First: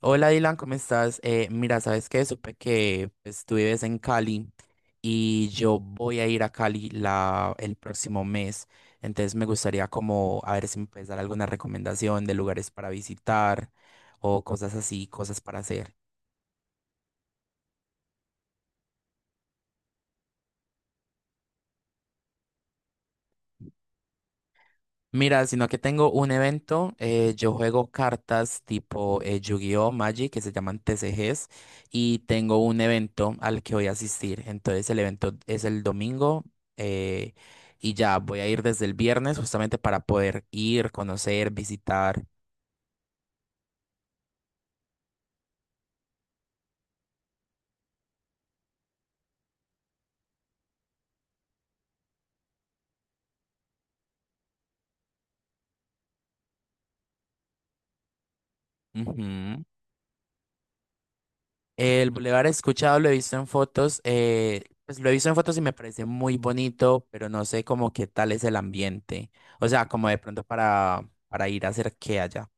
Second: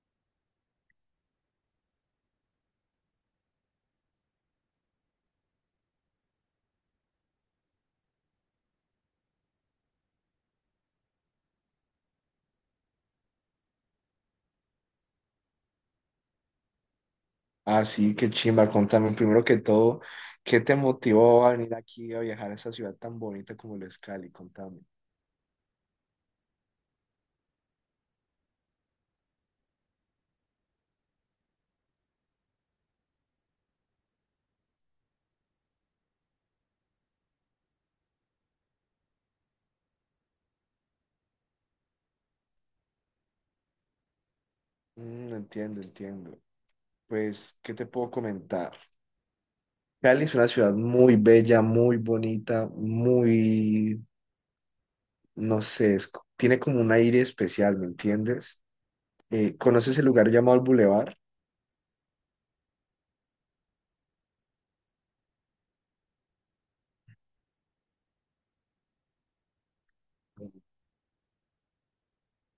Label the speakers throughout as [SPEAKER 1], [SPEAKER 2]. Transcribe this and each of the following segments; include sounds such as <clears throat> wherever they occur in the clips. [SPEAKER 1] Hola Dylan, ¿cómo estás? Mira, ¿sabes qué? Supe que pues, tú vives en Cali y yo voy a ir a Cali el próximo mes. Entonces me gustaría como a ver si me puedes dar alguna recomendación de lugares para visitar o cosas así, cosas para hacer.
[SPEAKER 2] Ah, sí, qué chimba. Contame primero que todo, ¿qué te motivó a venir aquí a viajar a esta ciudad tan bonita como lo es Cali? Contame.
[SPEAKER 1] Mira, sino que tengo un evento, yo juego cartas tipo Yu-Gi-Oh, Magic, que se llaman TCGs, y tengo un evento al que voy a asistir. Entonces el evento es el domingo, eh, y ya voy a ir desde el viernes justamente para poder ir, conocer, visitar.
[SPEAKER 2] Entiendo. Pues, ¿qué te puedo comentar? Cali es una ciudad muy bella, muy bonita, muy, no sé, tiene como un aire especial, ¿me entiendes?
[SPEAKER 1] Ujú.
[SPEAKER 2] ¿Conoces el lugar llamado el Boulevard?
[SPEAKER 1] El bulevar he escuchado, lo he visto en fotos, pues lo he visto en fotos y me parece muy bonito, pero no sé como qué tal es el ambiente. O sea, como de pronto para ir a hacer qué allá.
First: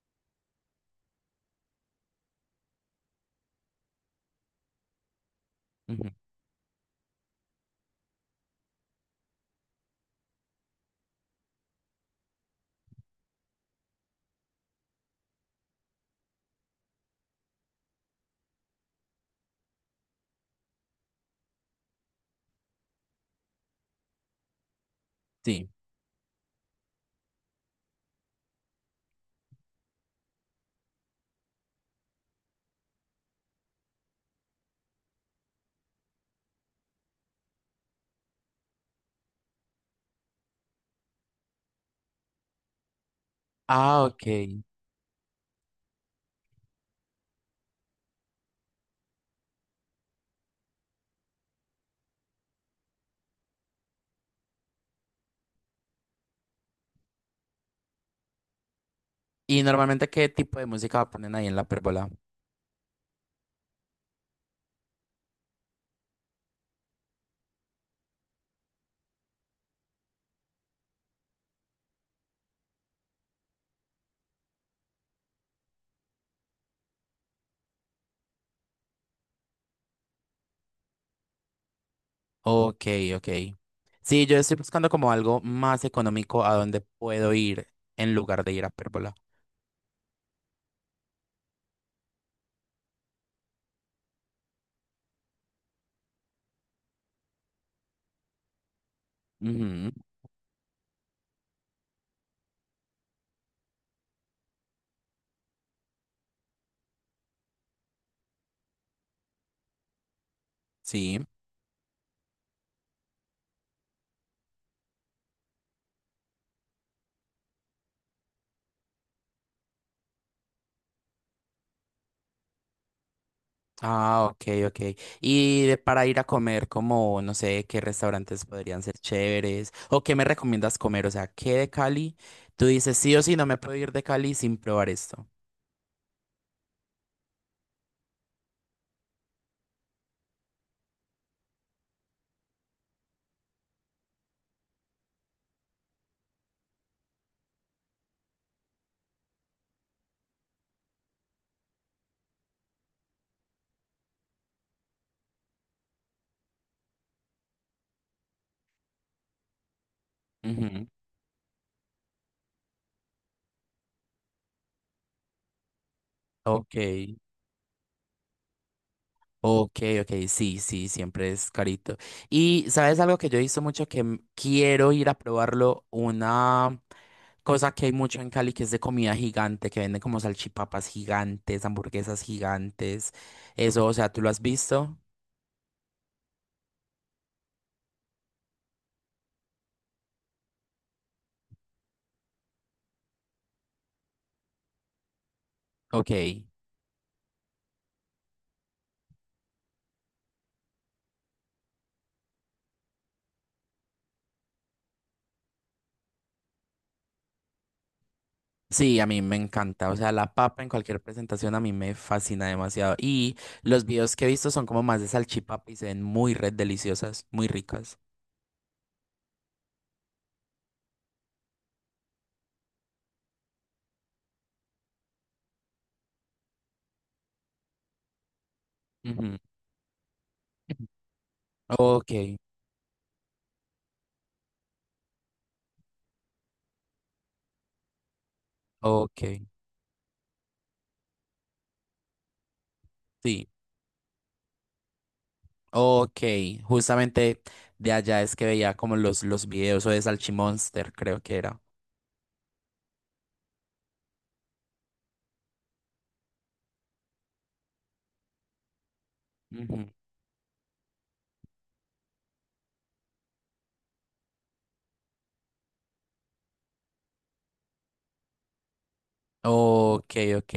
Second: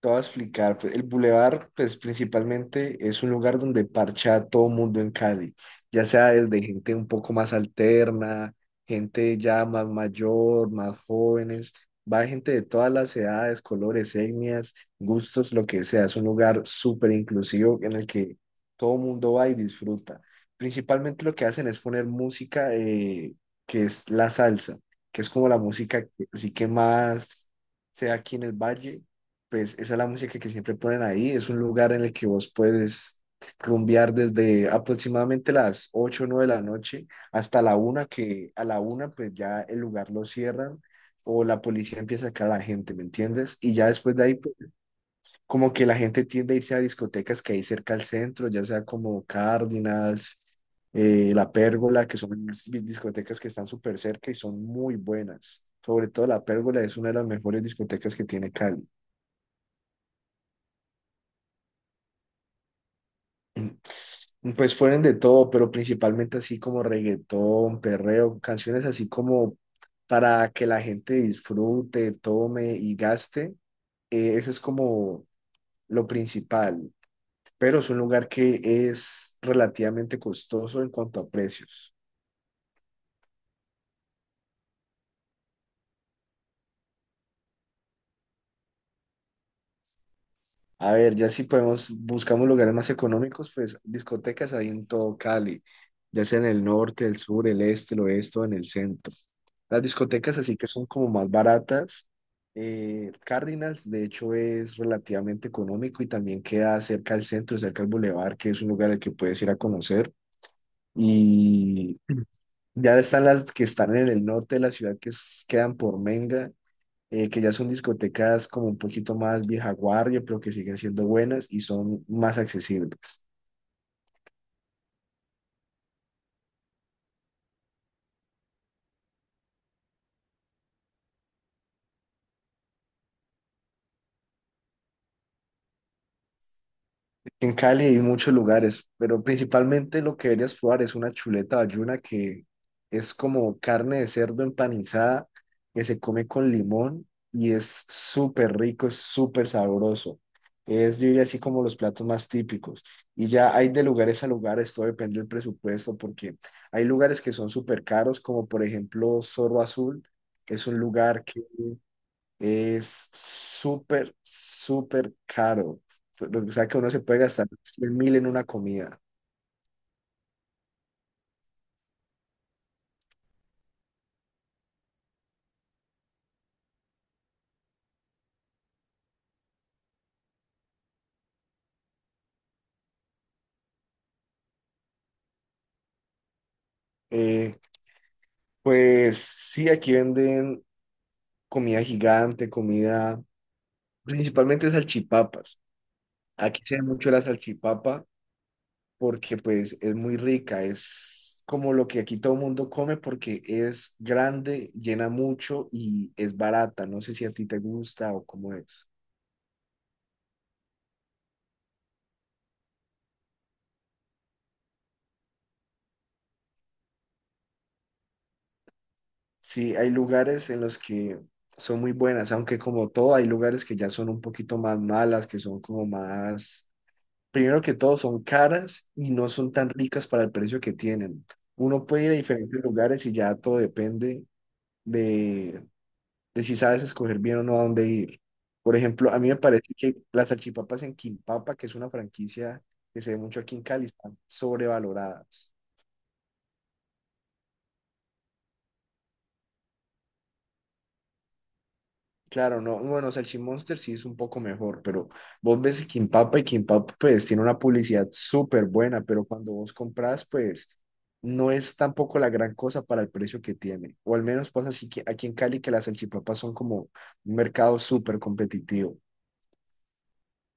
[SPEAKER 2] Te voy a explicar, pues, el bulevar pues principalmente es un lugar donde parcha a todo mundo en Cali, ya sea desde gente un poco más alterna, gente ya más mayor, más jóvenes, va gente de todas las edades, colores, etnias, gustos, lo que sea. Es un lugar súper inclusivo en el que todo mundo va y disfruta. Principalmente lo que hacen es poner música que es la salsa, que es como la
[SPEAKER 1] Sí.
[SPEAKER 2] música que, así que más sea aquí en el valle, pues esa es la música que siempre ponen ahí. Es un lugar en el que vos puedes rumbear desde aproximadamente las 8 o 9 de la noche hasta la una, que a la una pues ya el lugar lo cierran o la policía empieza a sacar a la gente, ¿me entiendes? Y ya
[SPEAKER 1] Ah,
[SPEAKER 2] después
[SPEAKER 1] ok.
[SPEAKER 2] de ahí, pues, como que la gente tiende a irse a discotecas que hay cerca al centro, ya sea como Cardinals, La Pérgola, que son discotecas que están súper cerca y son muy buenas. Sobre todo La Pérgola es una de las mejores discotecas que tiene Cali.
[SPEAKER 1] ¿Y normalmente qué tipo de música ponen ahí en la pérgola?
[SPEAKER 2] Pues fueron de todo, pero principalmente así como reggaetón, perreo, canciones así como para que la gente disfrute, tome y gaste. Eso es como lo principal, pero es un lugar que es relativamente costoso en cuanto a precios.
[SPEAKER 1] Ok, ok. Sí, yo estoy buscando como algo más económico a donde puedo ir en lugar de ir a pérgola.
[SPEAKER 2] A ver, ya si podemos, buscamos lugares más económicos, pues discotecas hay en todo Cali, ya sea en el norte, el sur, el este, el oeste o en el centro. Las
[SPEAKER 1] Ujú,
[SPEAKER 2] discotecas así que son como más baratas. Cárdenas, de hecho, es relativamente económico y también queda cerca al centro, cerca al bulevar, que es un lugar al que puedes ir a conocer.
[SPEAKER 1] sí.
[SPEAKER 2] Y ya están las que están en el norte de la ciudad, quedan por Menga, que ya son discotecas como un poquito más vieja guardia, pero que siguen siendo buenas y son más accesibles.
[SPEAKER 1] Ah, ok, ok. Y para ir a comer, como, no sé, qué restaurantes podrían ser chéveres o qué me recomiendas comer, o sea, qué de Cali. Tú dices, sí o sí, no me puedo ir de Cali sin probar esto.
[SPEAKER 2] En Cali hay muchos lugares, pero principalmente lo que deberías probar es una chuleta bayuna, que es como carne de cerdo empanizada que se come con limón y es súper rico, es súper sabroso. Es, yo diría, así como los platos más típicos. Y ya hay de lugares a lugares, todo depende del presupuesto, porque hay lugares que son súper caros, como por ejemplo Zorro Azul, es un
[SPEAKER 1] Ujú.
[SPEAKER 2] lugar que es súper, súper caro. O sea
[SPEAKER 1] Ok.
[SPEAKER 2] que uno se puede gastar 100 mil en una comida.
[SPEAKER 1] Ok, ok, sí, sí, siempre es carito. Y sabes algo que yo he visto mucho que quiero ir a probarlo, una cosa que hay mucho en Cali que es de comida gigante, que venden como salchipapas gigantes, hamburguesas gigantes. Eso, o sea, ¿tú lo has visto?
[SPEAKER 2] Eh, pues sí, aquí venden comida gigante, comida, principalmente salchipapas.
[SPEAKER 1] Ok.
[SPEAKER 2] Aquí se ve mucho la salchipapa porque pues es muy rica, es como lo que aquí todo el mundo come porque es grande, llena mucho y es barata. No sé si a ti te gusta o cómo es.
[SPEAKER 1] Sí, a mí me encanta. O sea, la papa en cualquier presentación a mí me fascina demasiado. Y los videos que he visto son como más de salchipapa y se ven muy red deliciosas, muy ricas.
[SPEAKER 2] Sí, hay lugares en los que son muy buenas, aunque como todo hay lugares que ya son un poquito más malas, que son como más, primero que todo son caras y no
[SPEAKER 1] Ujú.
[SPEAKER 2] son tan ricas para el precio que
[SPEAKER 1] <laughs>
[SPEAKER 2] tienen. Uno puede ir a
[SPEAKER 1] Ok,
[SPEAKER 2] diferentes lugares y ya todo depende de, de si sabes escoger bien o no a dónde ir. Por ejemplo, a
[SPEAKER 1] ok,
[SPEAKER 2] mí me parece que las salchipapas en Quimpapa, que es una franquicia que se ve mucho
[SPEAKER 1] sí.
[SPEAKER 2] aquí en Cali, están sobrevaloradas.
[SPEAKER 1] Ok, justamente de allá es que veía como los videos o de Salchimonster, creo que era.
[SPEAKER 2] Claro, no, bueno, Salchimonster sí es un poco mejor, pero vos ves Kimpapa y Kimpapa pues tiene una publicidad súper buena, pero cuando vos
[SPEAKER 1] Ujú.
[SPEAKER 2] compras pues no es tampoco la gran cosa para el precio que tiene, o al menos pasa así que aquí en Cali que las salchipapas son como un mercado súper competitivo.
[SPEAKER 1] Ok, ok.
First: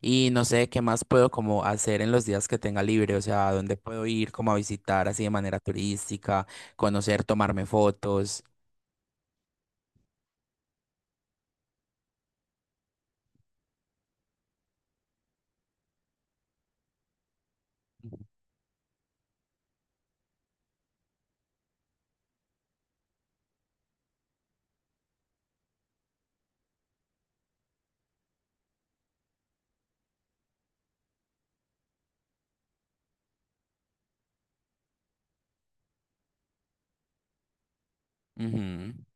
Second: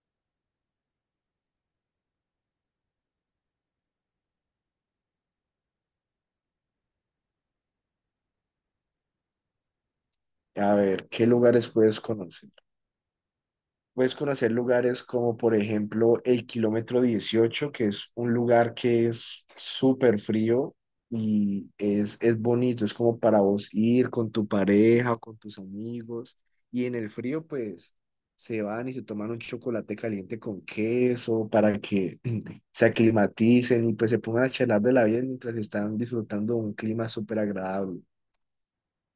[SPEAKER 1] Y no sé qué más puedo como hacer en los días que tenga libre, o sea, dónde puedo ir como a visitar así de manera turística, conocer, tomarme fotos.
[SPEAKER 2] A ver, ¿qué lugares puedes conocer? Puedes conocer lugares como, por ejemplo, el kilómetro 18, que es
[SPEAKER 1] Ujú.
[SPEAKER 2] un lugar que es súper frío y es bonito, es como para vos ir con tu pareja, con tus amigos. Y en el frío, pues, se van y se toman un chocolate caliente con queso para que <clears throat> se aclimaticen y pues se pongan a charlar de la vida mientras están disfrutando de un clima súper agradable.
[SPEAKER 1] Ujú,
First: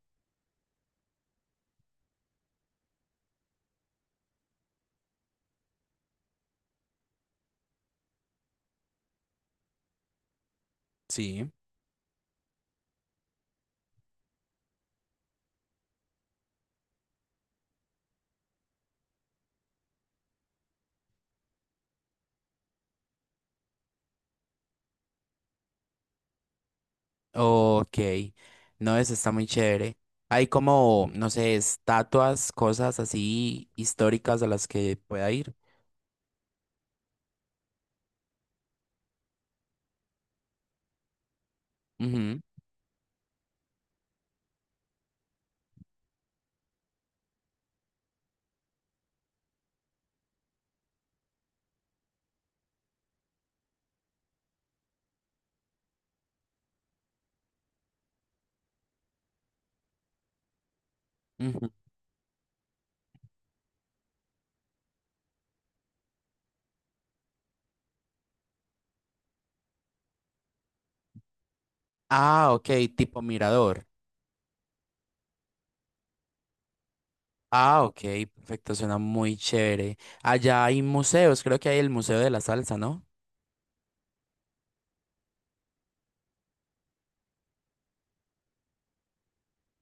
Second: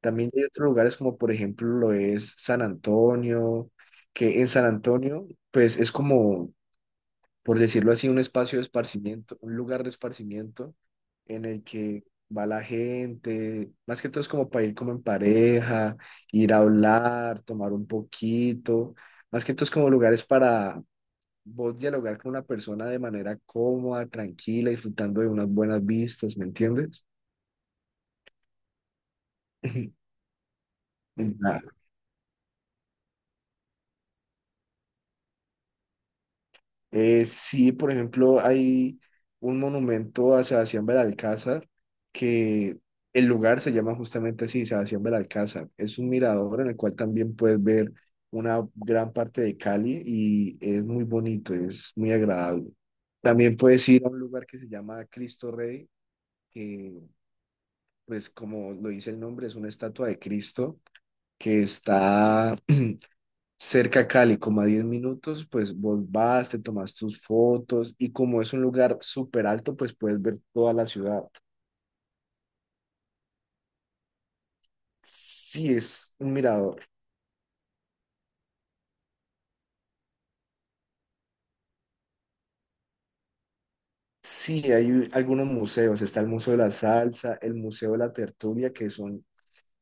[SPEAKER 2] También hay otros lugares como por ejemplo lo es San Antonio, que en San Antonio pues es como, por decirlo así, un espacio de esparcimiento, un lugar de esparcimiento en
[SPEAKER 1] sí.
[SPEAKER 2] el que va la gente, más que todo es como para ir como en pareja, ir a hablar, tomar un poquito, más que todo es como lugares para vos dialogar con una persona de manera cómoda, tranquila, disfrutando de unas buenas vistas, ¿me entiendes?
[SPEAKER 1] Ok, no, eso está muy chévere.
[SPEAKER 2] <laughs>
[SPEAKER 1] Hay como, no sé,
[SPEAKER 2] Ya.
[SPEAKER 1] estatuas, cosas así históricas a las que pueda ir.
[SPEAKER 2] Sí, por ejemplo, hay un monumento a Sebastián Belalcázar,
[SPEAKER 1] Ujú,
[SPEAKER 2] que el lugar se llama justamente así, Sebastián Belalcázar. Es un mirador en el cual también puedes ver una gran parte de Cali y es muy bonito, es muy agradable. También puedes ir a un lugar que se llama Cristo Rey, que pues como lo dice el nombre, es una estatua de Cristo que
[SPEAKER 1] ujú.
[SPEAKER 2] está <clears throat> cerca a Cali, como a 10 minutos, pues vos vas, te tomas tus fotos y como es un lugar súper alto, pues puedes ver toda la ciudad.
[SPEAKER 1] Ah, ok, tipo mirador.
[SPEAKER 2] Sí, es un mirador.
[SPEAKER 1] Ah, ok, perfecto, suena muy chévere. Allá hay museos, creo que hay el Museo de la Salsa, ¿no?
[SPEAKER 2] Sí, hay algunos museos. Está el Museo de la Salsa, el Museo de la Tertulia, que son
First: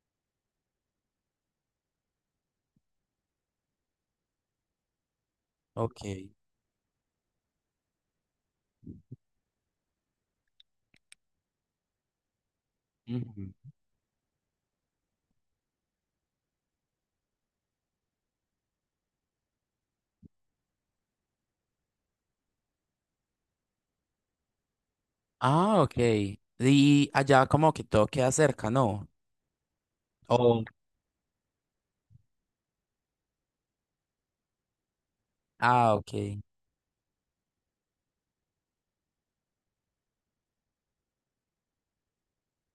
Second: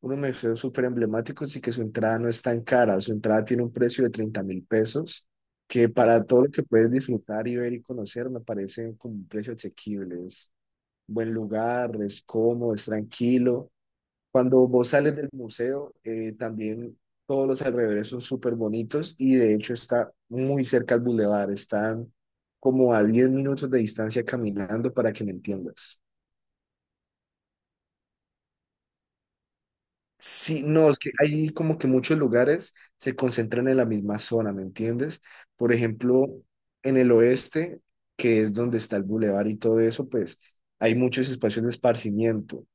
[SPEAKER 2] unos museos súper emblemáticos y que su entrada no es tan cara. Su entrada tiene un precio de 30.000 pesos, que
[SPEAKER 1] Ok.
[SPEAKER 2] para todo lo que puedes disfrutar y ver y conocer me parece como un precio asequible. Es buen lugar, es cómodo, es
[SPEAKER 1] Ujú.
[SPEAKER 2] tranquilo. Cuando vos sales del museo, también todos los alrededores son súper bonitos y de hecho está muy cerca al bulevar, están como a 10 minutos de distancia caminando, para que me
[SPEAKER 1] Ah, ok.
[SPEAKER 2] entiendas.
[SPEAKER 1] Y allá como que todo queda cerca, ¿no? Oh.
[SPEAKER 2] Sí, no, es que hay como que muchos lugares se concentran en la misma zona, ¿me entiendes? Por
[SPEAKER 1] Ah,
[SPEAKER 2] ejemplo,
[SPEAKER 1] ok.
[SPEAKER 2] en el oeste, que es donde está el bulevar y todo eso, pues hay muchos espacios de esparcimiento.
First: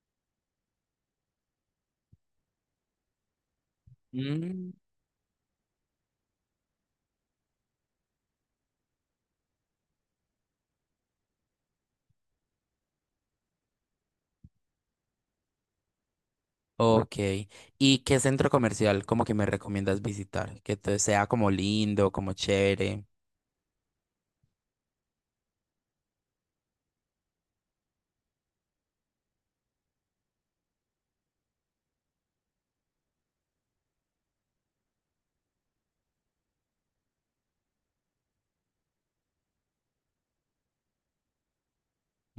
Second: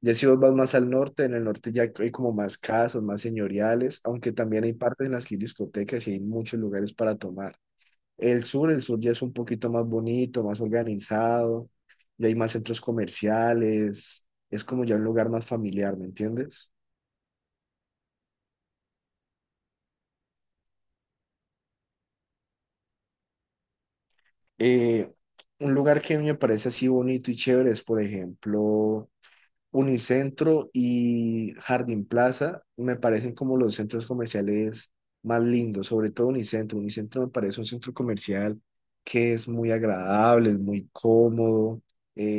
[SPEAKER 2] Ya si vos vas más al norte, en el norte ya hay como más casas, más señoriales, aunque también
[SPEAKER 1] Mm.
[SPEAKER 2] hay partes en las que hay discotecas y hay muchos lugares para tomar. El sur ya es un poquito más bonito, más organizado, ya hay más centros comerciales, es como ya un lugar más familiar, ¿me entiendes?
[SPEAKER 1] Ok. ¿Y qué centro comercial como que me recomiendas visitar? Que sea como lindo, como chévere.
[SPEAKER 2] Eh, un lugar que a mí me parece así bonito y chévere es, por ejemplo, Unicentro y Jardín Plaza, me parecen como los centros comerciales más lindos, sobre todo Unicentro. Unicentro me parece un centro comercial que es muy agradable, es muy cómodo,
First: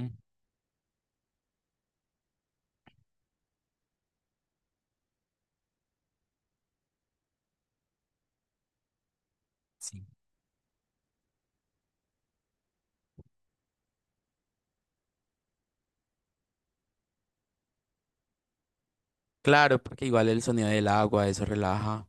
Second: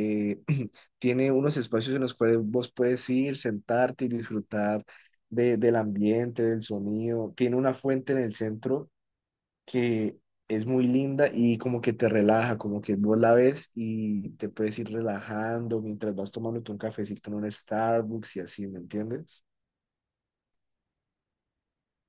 [SPEAKER 1] Mm,
[SPEAKER 2] <clears throat> tiene unos espacios en los cuales vos puedes ir, sentarte y disfrutar del ambiente, del sonido. Tiene una fuente en el centro
[SPEAKER 1] sí.
[SPEAKER 2] que es muy linda y como que te relaja, como que vos la ves y te puedes ir relajando mientras vas tomándote un cafecito en un Starbucks y así, ¿me entiendes?
[SPEAKER 1] Claro, porque igual el sonido del agua, eso relaja.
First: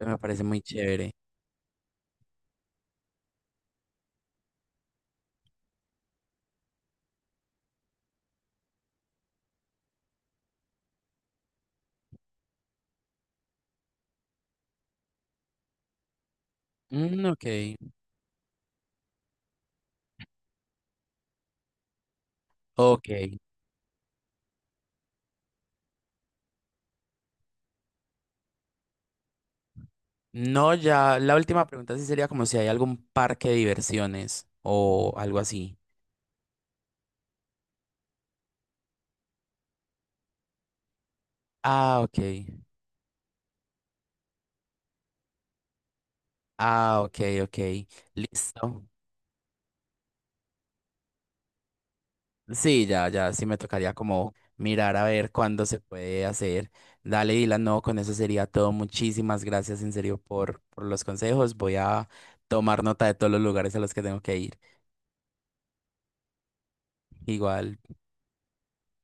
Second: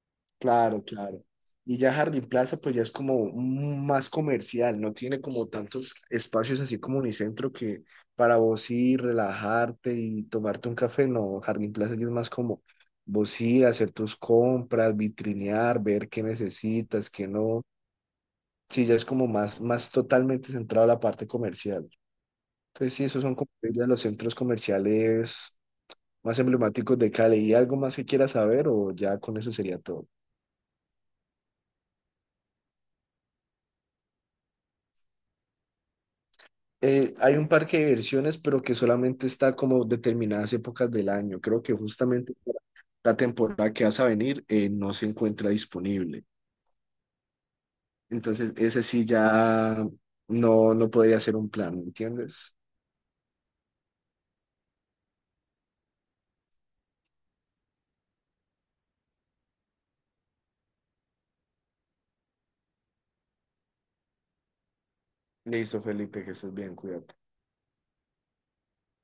[SPEAKER 1] Me parece muy
[SPEAKER 2] Claro,
[SPEAKER 1] chévere.
[SPEAKER 2] claro. Y ya Harlem Plaza pues ya es como más comercial, no tiene como tantos espacios así como Unicentro que para vos ir, relajarte y tomarte un café, no, Harlem Plaza ya es más como vos ir, hacer tus compras, vitrinear, ver qué necesitas,
[SPEAKER 1] Mm,
[SPEAKER 2] qué
[SPEAKER 1] ok.
[SPEAKER 2] no. Sí, ya es como más, más totalmente centrado a la parte comercial. Entonces, sí,
[SPEAKER 1] Ok.
[SPEAKER 2] esos son como yo diría, los centros comerciales más emblemáticos de Cali. ¿Y algo más que quieras saber o ya con eso sería todo?
[SPEAKER 1] No, ya, la última pregunta sí sería como si hay algún parque de diversiones o algo así.
[SPEAKER 2] Hay un parque de diversiones, pero que solamente está como determinadas épocas del año. Creo que
[SPEAKER 1] Ah, ok.
[SPEAKER 2] justamente para la temporada que vas a venir no se encuentra disponible.
[SPEAKER 1] Ah, ok, ok.
[SPEAKER 2] Entonces, ese
[SPEAKER 1] Listo.
[SPEAKER 2] sí ya no, no podría ser un plan, ¿me entiendes?
[SPEAKER 1] Sí, ya, ya, sí me tocaría como mirar a ver cuándo se puede hacer. Dale, Dylan, no, con eso sería todo. Muchísimas gracias en serio por los consejos. Voy a tomar nota de todos los lugares a los que tengo que ir.
[SPEAKER 2] Listo, Felipe, que estés bien, cuídate.
[SPEAKER 1] Igual.